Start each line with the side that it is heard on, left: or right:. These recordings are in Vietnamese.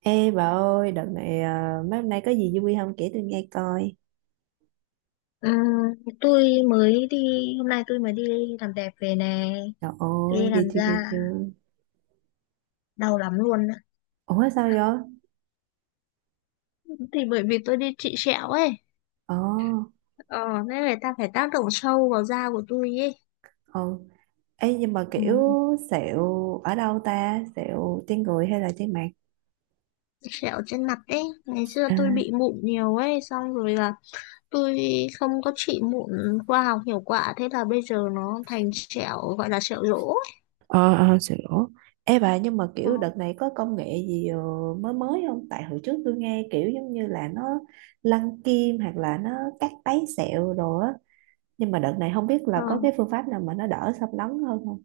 right: Ê bà ơi, đợt này à, mấy hôm nay có gì vui không kể tôi nghe coi.
left: Ừ, tôi mới đi hôm nay tôi mới đi làm đẹp về nè.
right: Trời
left: Tôi đi
right: ơi, ghê
left: làm
right: chưa
left: da
right: ghê chưa.
left: đau lắm luôn á.
right: Ủa sao vậy?
left: Thì bởi vì tôi đi trị sẹo ấy,
right: Ồ,
left: ờ nên người ta phải tác động sâu vào da của tôi ấy.
right: ồ. Ê nhưng mà
left: Ừ.
right: kiểu sẹo ở đâu ta? Sẹo trên người hay là trên mặt?
left: Sẹo trên mặt ấy, ngày xưa
right: À,
left: tôi bị mụn nhiều ấy, xong rồi là tôi không có trị mụn khoa học hiệu quả, thế là bây giờ nó thành sẹo gọi là sẹo rỗ.
right: ờ ờ sẹo. Ê bà nhưng mà
left: Ờ,
right: kiểu đợt này có công nghệ gì mới mới không? Tại hồi trước tôi nghe kiểu giống như là nó lăn kim hoặc là nó cắt tấy sẹo rồi á. Nhưng mà đợt này không biết
left: ờ.
right: là có cái phương pháp nào mà nó đỡ xâm lấn hơn không?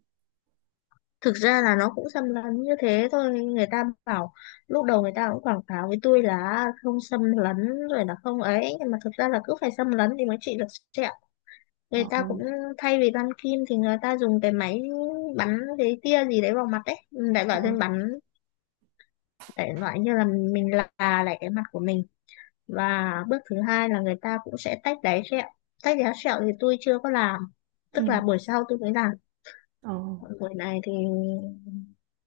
left: Thực ra là nó cũng xâm lấn như thế thôi, người ta bảo lúc đầu người ta cũng quảng cáo với tôi là không xâm lấn rồi là không ấy, nhưng mà thực ra là cứ phải xâm lấn thì mới trị được sẹo. Người
right: Trời
left: ta
right: ơi.
left: cũng thay vì băng kim thì người ta dùng cái máy bắn cái tia gì đấy vào mặt đấy, đại
right: Ờ.
left: loại lên bắn, đại loại như là mình là lại cái mặt của mình. Và bước thứ hai là người ta cũng sẽ tách đáy sẹo. Tách đáy sẹo thì tôi chưa có làm, tức là
right: Ừ.
left: buổi sau tôi mới làm.
right: Ờ.
left: Còn buổi này thì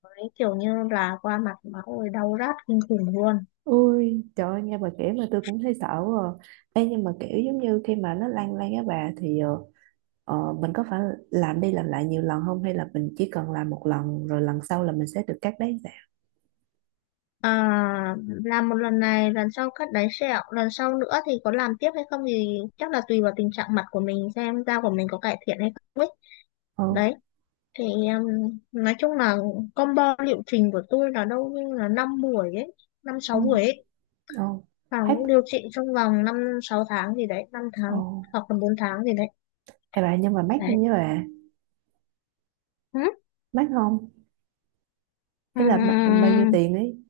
left: ấy kiểu như là qua mặt máu rồi đau rát kinh khủng luôn.
right: Ôi trời ơi, nghe bà kể mà tôi cũng thấy sợ quá à. Ê, nhưng mà kiểu giống như khi mà nó lan lan á bà thì mình có phải làm đi làm lại nhiều lần không hay là mình chỉ cần làm một lần rồi lần sau là mình sẽ được cắt đấy dạ.
left: À, làm một lần này, lần sau cắt đáy sẹo, lần sau nữa thì có làm tiếp hay không thì chắc là tùy vào tình trạng mặt của mình, xem da của mình có cải thiện hay không ấy.
right: Ờ.
left: Đấy, thì nói chung là combo liệu trình của tôi là đâu như là 5 buổi ấy, năm
right: Ừ.
left: sáu buổi ấy,
right: Ờ.
left: và
right: Hết.
left: cũng điều trị trong vòng 5-6 tháng gì đấy, 5 tháng,
right: Ờ.
left: hoặc là 4 tháng gì đấy.
right: Ê bà nhưng mà mắc
left: Đấy.
right: không với bà,
left: Ừ.
right: mắc không
left: Ừ.
right: hay là bao nhiêu tiền ấy.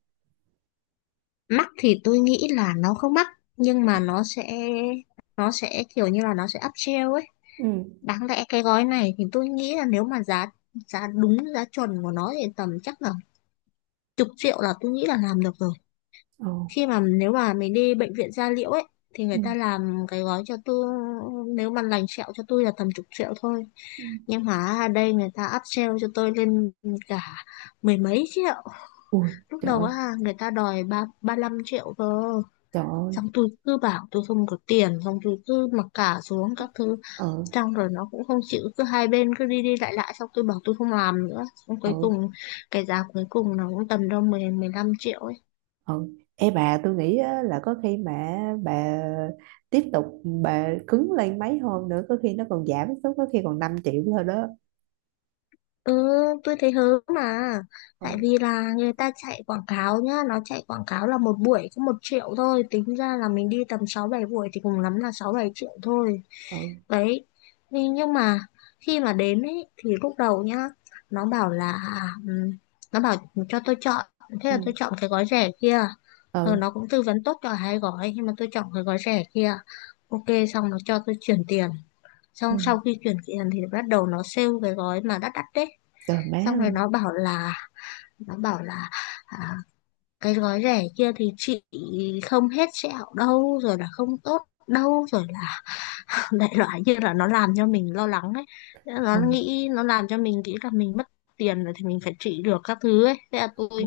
left: Mắc thì tôi nghĩ là nó không mắc, nhưng mà nó sẽ kiểu như là nó sẽ up upsell ấy.
right: Ừ.
left: Đáng lẽ cái gói này thì tôi nghĩ là nếu mà giá giá đúng giá chuẩn của nó thì tầm chắc là chục triệu là tôi nghĩ là làm được rồi.
right: Ờ.
left: Khi mà nếu mà mình đi bệnh viện da liễu ấy thì người
right: Ừ.
left: ta làm cái gói cho tôi, nếu mà lành sẹo cho tôi là tầm chục triệu thôi.
right: Ừ.
left: Nhưng mà ở đây người ta up upsell cho tôi lên cả mười mấy triệu.
right: Ui,
left: Lúc
right: trời
left: đầu
right: ơi,
left: á người ta đòi ba ba lăm triệu cơ.
right: trời ơi.
left: Xong tôi cứ bảo tôi không có tiền, xong tôi cứ mặc cả xuống các thứ,
right: Ờ.
left: xong rồi nó cũng không chịu, cứ hai bên cứ đi đi lại lại, xong tôi bảo tôi không làm nữa, xong
right: Ờ.
left: cuối cùng cái giá cuối cùng nó cũng tầm đâu 10-15 triệu ấy.
right: Ừ. Ê bà tôi nghĩ á, là có khi mà bà tiếp tục bà cứng lên mấy hôm nữa có khi nó còn giảm xuống, có khi còn 5 triệu thôi đó.
left: Ừ, tôi thấy hớ mà. Tại
right: Ừ.
left: vì là người ta chạy quảng cáo nhá, nó chạy quảng cáo là một buổi có 1 triệu thôi, tính ra là mình đi tầm 6-7 buổi thì cùng lắm là 6-7 triệu thôi.
right: Ừ.
left: Đấy. Nhưng mà khi mà đến ấy thì lúc đầu nhá nó bảo là, ừm, nó bảo cho tôi chọn, thế là
right: Ừ.
left: tôi chọn cái gói rẻ kia. Ờ, nó
right: Ừ.
left: cũng tư vấn tốt cho hai gói nhưng mà tôi chọn cái gói rẻ kia. OK, xong nó cho tôi chuyển tiền,
right: Ừ.
left: xong sau khi chuyển tiền thì bắt đầu nó sale cái gói mà đắt đắt đấy.
right: Trời má
left: Xong
right: ơi.
left: rồi nó bảo là, à, cái gói rẻ kia thì chị không hết sẹo đâu, rồi là không tốt đâu, rồi đại loại như là nó làm cho mình lo lắng ấy.
right: Ừ.
left: Nó nghĩ, nó làm cho mình nghĩ là mình mất tiền rồi thì mình phải trị được các thứ ấy. Thế là
right: Ừ.
left: tôi,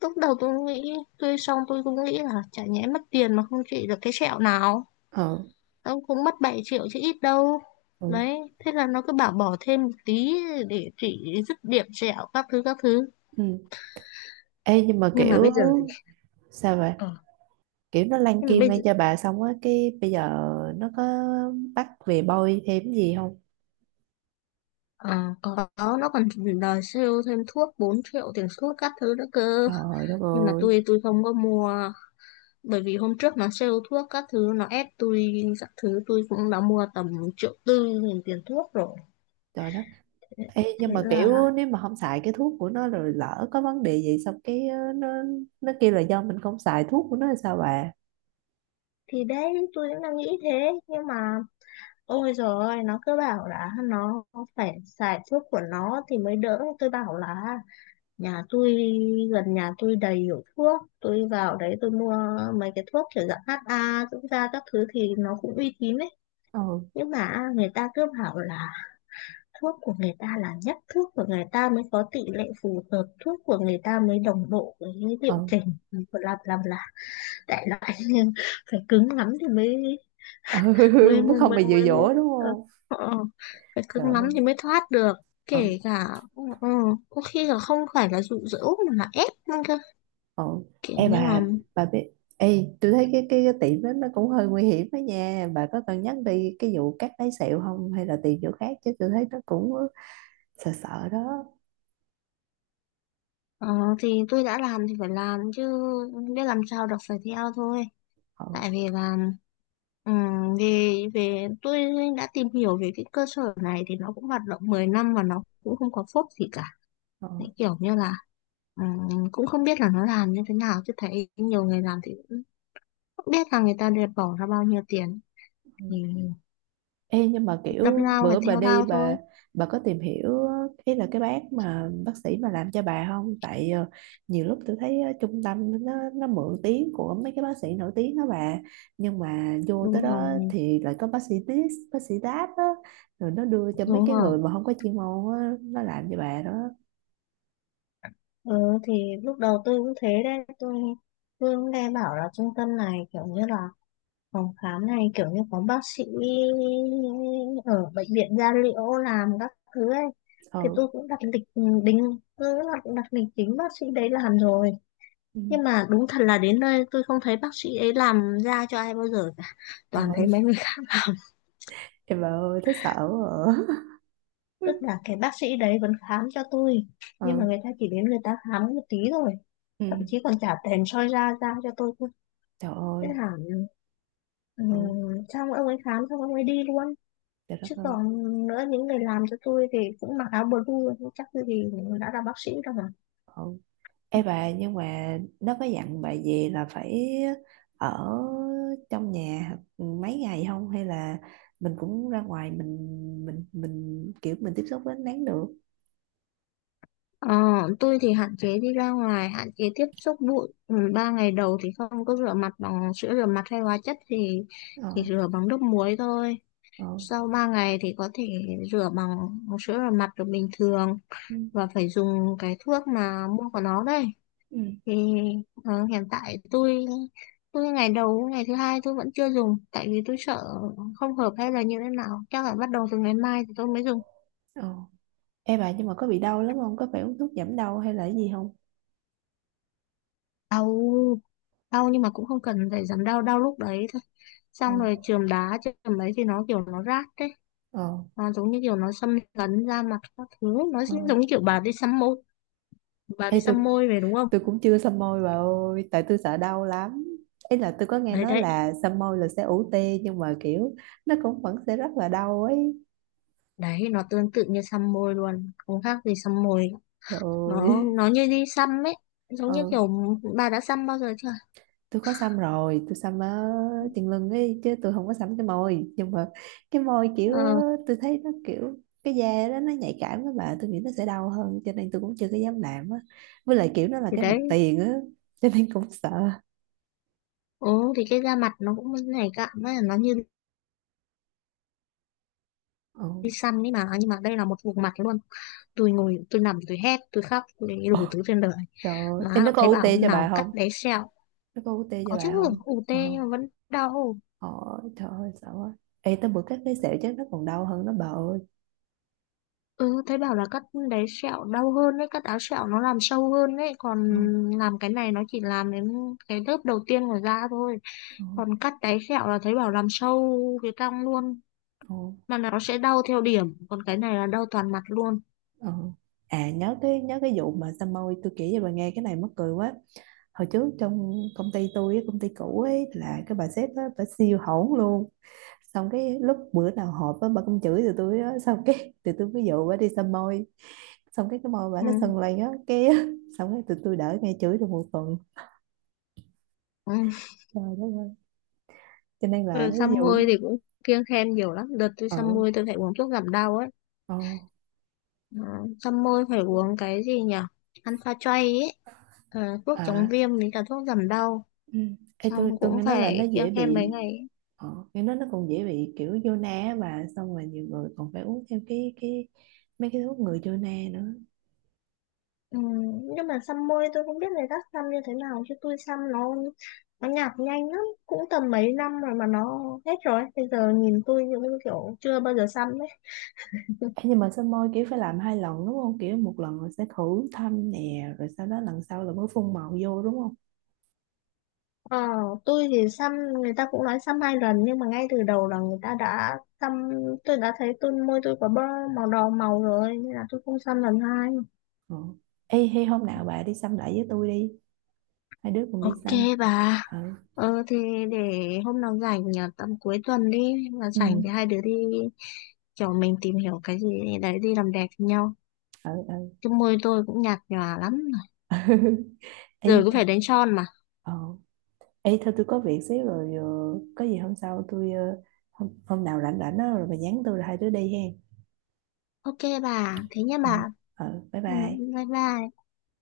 left: lúc đầu tôi nghĩ tôi, xong tôi cũng nghĩ là chả nhẽ mất tiền mà không trị được cái sẹo nào.
right: Ừ.
left: Nó cũng mất 7 triệu chứ ít đâu.
right: Ừ.
left: Đấy, thế là nó cứ bảo bỏ thêm một tí để trị dứt điểm sẹo các thứ các thứ.
right: Ừ. Ê nhưng mà
left: Nhưng mà
right: kiểu
left: bây giờ thì,
right: sao vậy,
left: ờ,
right: kiểu nó lan
left: nhưng mà
right: kim
left: bây
right: lên
left: giờ
right: cho bà xong á cái bây giờ nó có bắt về bôi thêm gì không?
left: ờ, có, nó còn đòi sale thêm thuốc 4 triệu tiền thuốc các thứ nữa cơ.
right: Trời đất
left: Nhưng mà
right: ơi.
left: tôi không có mua, bởi vì hôm trước nó sale thuốc các thứ nó ép tôi các thứ, tôi cũng đã mua tầm triệu tư nghìn tiền thuốc rồi.
right: Trời đất. Ê, nhưng
left: Thế
right: mà
left: là,
right: kiểu nếu mà không xài cái thuốc của nó rồi lỡ có vấn đề gì xong cái nó kêu là do mình không xài thuốc của nó là sao bà?
left: thì đấy tôi cũng đang nghĩ thế. Nhưng mà ôi giời ơi, nó cứ bảo là nó phải xài thuốc của nó thì mới đỡ. Tôi bảo là nhà tôi gần nhà tôi đầy hiệu thuốc, tôi vào đấy tôi mua mấy cái thuốc kiểu dạng HA dưỡng da các thứ thì nó cũng uy tín ấy.
right: Ừ.
left: Nhưng mà người ta cứ bảo là thuốc của người ta là nhất, thuốc của người ta mới có tỷ lệ phù hợp, thuốc của người ta mới đồng bộ với liệu
right: Ừ.
left: trình. Làm là đại loại nhưng phải cứng lắm thì mới,
right: Ừ.
left: mới
right: mới
left: mới
right: không
left: mới
right: bị dụ
left: mới, mới
right: dỗ đúng
left: ờ,
right: không?
left: ờ, ờ, phải
right: Trời
left: cứng lắm
right: ơi.
left: thì mới thoát được.
right: Ừ.
left: Kể cả, ừ, có khi là không phải là dụ dỗ mà là ép nữa cơ,
right: Ừ.
left: kiểu
right: Ê
left: như là,
right: bà biết ê tôi thấy cái tiệm đó nó cũng hơi nguy hiểm đó nha, bà có cần nhắc đi cái vụ cắt lấy sẹo không hay là tìm chỗ khác, chứ tôi thấy nó cũng sợ sợ đó.
left: ờ, thì tôi đã làm thì phải làm chứ, biết làm sao được, phải theo thôi.
right: Ừ.
left: Tại vì là, về về tôi đã tìm hiểu về cái cơ sở này thì nó cũng hoạt động 10 năm mà nó cũng không có phốt gì cả. Đấy,
right: Ừ.
left: kiểu như là, cũng không biết là nó làm như thế nào chứ thấy nhiều người làm thì cũng không biết là người ta đều bỏ ra bao nhiêu tiền.
right: Ừ.
left: Thì
right: Ê, nhưng mà
left: đâm
right: kiểu
left: lao phải
right: bữa bà
left: theo
right: đi
left: lao thôi.
right: bà có tìm hiểu ý là cái bác mà bác sĩ mà làm cho bà không? Tại nhiều lúc tôi thấy trung tâm nó mượn tiếng của mấy cái bác sĩ nổi tiếng đó bà, nhưng mà vô tới
left: Đúng
right: đó
left: rồi.
right: thì lại có bác sĩ this bác sĩ that á, rồi nó đưa cho mấy
left: Đúng
right: cái
left: rồi.
right: người mà không có chuyên môn á nó làm cho bà đó.
left: Ừ, thì lúc đầu tôi cũng thế đấy, tôi cũng nghe bảo là trung tâm này kiểu như là phòng khám này kiểu như có bác sĩ ở bệnh viện da liễu làm các thứ ấy, thì
right: Ừ.
left: tôi cũng đặt lịch. Ừ, đính, tôi cũng đặt lịch chính bác sĩ đấy làm rồi.
right: Ừ.
left: Nhưng mà đúng thật là đến nơi tôi không thấy bác sĩ ấy làm da cho ai bao giờ cả,
right: Trời
left: toàn thấy
right: ơi,
left: mấy người khác.
right: em bà ơi thấy sợ quá à.
left: Tức là cái bác sĩ đấy vẫn khám cho tôi, nhưng mà
right: Ừ.
left: người ta chỉ đến người ta khám một tí thôi, thậm
right: Ừ.
left: chí còn trả tiền soi da da cho tôi thôi.
right: Trời
left: Thế
right: ơi.
left: là, ừ,
right: Ừ.
left: xong ông ấy khám xong ông ấy đi luôn.
right: Trời đất
left: Chứ
right: ơi.
left: còn nữa, những người làm cho tôi thì cũng mặc áo blue, nhưng chắc tôi thì đã là bác sĩ đâu mà.
right: Ừ. Ê bà nhưng mà nó có dặn bà gì là phải ở trong nhà mấy ngày không hay là mình cũng ra ngoài mình mình kiểu mình tiếp xúc với ánh nắng được?
left: Ờ, tôi thì hạn chế đi ra ngoài, hạn chế tiếp xúc bụi. Ừ, ba ngày đầu thì không có rửa mặt bằng sữa rửa mặt hay hóa chất,
right: Ờ.
left: thì rửa bằng nước muối thôi.
right: Ờ.
left: Sau 3 ngày thì có thể rửa bằng sữa rửa mặt được bình thường,
right: Ừ.
left: và phải dùng cái thuốc mà mua của nó đây.
right: Ừ.
left: Thì ờ, hiện tại tôi ngày đầu ngày thứ hai tôi vẫn chưa dùng, tại vì tôi sợ không hợp hay là như thế nào, chắc là bắt đầu từ ngày mai thì tôi mới dùng.
right: Ờ. Ê bà nhưng mà có bị đau lắm không, có phải uống thuốc giảm đau hay là cái gì không?
left: Đau, nhưng mà cũng không cần phải giảm đau, đau lúc đấy thôi,
right: Ờ.
left: xong rồi chườm đá. Chườm ấy thì nó kiểu nó rát đấy,
right: Ờ.
left: nó giống như kiểu nó xâm lấn da mặt các thứ, nó
right: Ờ.
left: giống như kiểu bà đi xăm môi,
right: Ê tôi
left: về, đúng không.
right: tôi cũng chưa xăm môi bà ơi, tại tôi sợ đau lắm. Ý là tôi có nghe
left: đấy
right: nói
left: đấy
right: là xăm môi là sẽ ủ tê nhưng mà kiểu nó cũng vẫn sẽ rất là đau ấy.
left: đấy, nó tương tự như xăm môi luôn, không khác gì xăm môi.
right: Trời
left: nó
right: ơi.
left: nó như đi xăm ấy, giống như
right: Ừ,
left: kiểu, bà đã xăm bao giờ chưa.
right: tôi có xăm rồi, tôi xăm ở chân lưng ấy chứ tôi không có xăm cái môi, nhưng mà cái môi kiểu
left: Ờ,
right: tôi thấy nó kiểu cái da đó nó nhạy cảm đó bà, tôi nghĩ nó sẽ đau hơn cho nên tôi cũng chưa có dám làm á, với lại kiểu nó là
left: thì
right: cái mặt
left: đấy.
right: tiền á cho nên cũng sợ.
left: Ừ, thì cái da mặt nó cũng nhảy cạn đấy, nó như
right: Ừ.
left: đi xăm ấy mà, nhưng mà đây là một vùng mặt luôn. Tôi ngồi tôi nằm tôi hét tôi khóc tôi đủ thứ trên đời.
right: Trời ơi. Ê,
left: Má
right: nó
left: nó,
right: có
left: thấy
right: u UT
left: bảo
right: cho bà
left: nào cắt
right: không,
left: đáy sẹo.
right: nó có u UT cho
left: Có chứ,
right: bà không?
left: ù
right: Ờ.
left: tê nhưng mà vẫn đau.
right: Ờ. Trời ơi sợ quá. Ê, tới bữa cắt cái sẹo chắc nó còn đau hơn nó bà ơi.
left: Ừ, thấy bảo là cắt đáy sẹo đau hơn đấy, cắt áo sẹo nó làm sâu hơn đấy, còn
right: Ờ.
left: làm cái này nó chỉ làm đến cái lớp đầu tiên của da thôi,
right: Ờ.
left: còn cắt đáy sẹo là thấy bảo làm sâu cái cong luôn,
right: Ờ.
left: mà nó sẽ đau theo điểm, còn cái này là đau toàn mặt luôn.
right: Ờ. À nhớ cái, nhớ cái vụ mà xăm môi tôi kể cho bà nghe cái này mắc cười quá. Hồi trước trong công ty cũ ấy là cái bà sếp á, bà siêu hỗn luôn, xong cái lúc bữa nào họp á bà cũng chửi tụi tôi á. Xong cái tụi tôi ví dụ bà đi xăm môi, xong cái môi bà
left: Ừ.
right: nó sần lên á cái xong cái tụi tôi đỡ nghe chửi được một tuần.
left: Ừ.
right: Trời đất ơi, cho nên là
left: Rồi
right: ví
left: xăm
right: dụ
left: môi thì cũng kiêng khem nhiều lắm, đợt tôi
right: ờ
left: xăm môi tôi phải uống thuốc giảm đau ấy.
right: ờ.
left: Ừ. Xăm môi phải uống cái gì nhỉ, Alpha Tray ấy. Ờ, thuốc chống
right: À.
left: viêm với cả thuốc giảm đau,
right: Ừ. Ê,
left: xong
right: tôi
left: cũng
right: nghe nói là
left: phải
right: nó
left: kiêng
right: dễ
left: khem mấy
right: bị,
left: ngày ấy.
right: nghe nói nó còn dễ bị kiểu vô na á bà, xong rồi nhiều người còn phải uống thêm cái mấy cái thuốc ngừa vô na nữa.
left: Ừ. Nhưng mà xăm môi tôi không biết người khác xăm như thế nào chứ tôi xăm nó nhạt nhanh lắm, cũng tầm mấy năm rồi mà nó hết rồi, bây giờ nhìn tôi như kiểu chưa bao giờ xăm.
right: Ê, nhưng mà soi môi kiểu phải làm hai lần đúng không? Kiểu một lần rồi sẽ khử thâm nè, rồi sau đó lần sau là mới phun màu vô đúng không?
left: Ờ, tôi thì xăm, người ta cũng nói xăm hai lần nhưng mà ngay từ đầu là người ta đã xăm, tôi đã thấy tôi môi tôi có bơ màu đỏ màu rồi nên là tôi không xăm lần hai.
right: Ừ. Ê, hay hôm nào bà đi xăm lại với tôi đi, hai đứa cùng đi
left: OK
right: xăm.
left: bà.
right: Ừ,
left: Ờ thì để hôm nào rảnh, à, tầm cuối tuần đi là
right: ừ,
left: rảnh thì hai đứa đi, kiểu mình tìm hiểu cái gì đấy đi làm đẹp với nhau,
right: ừ, ừ.
left: chứ môi tôi cũng nhạt nhòa lắm rồi,
right: Ê,
left: giờ cũng phải đánh son mà.
right: ờ. Ê, thôi tôi có việc xíu rồi, có gì hôm sau tôi, hôm nào rảnh rảnh đó, rồi bà nhắn tôi rồi hai đứa đi hen.
left: OK bà, thế nhé
right: Ờ,
left: bà.
right: ừ, bye
left: Ừ,
right: bye.
left: bye bye.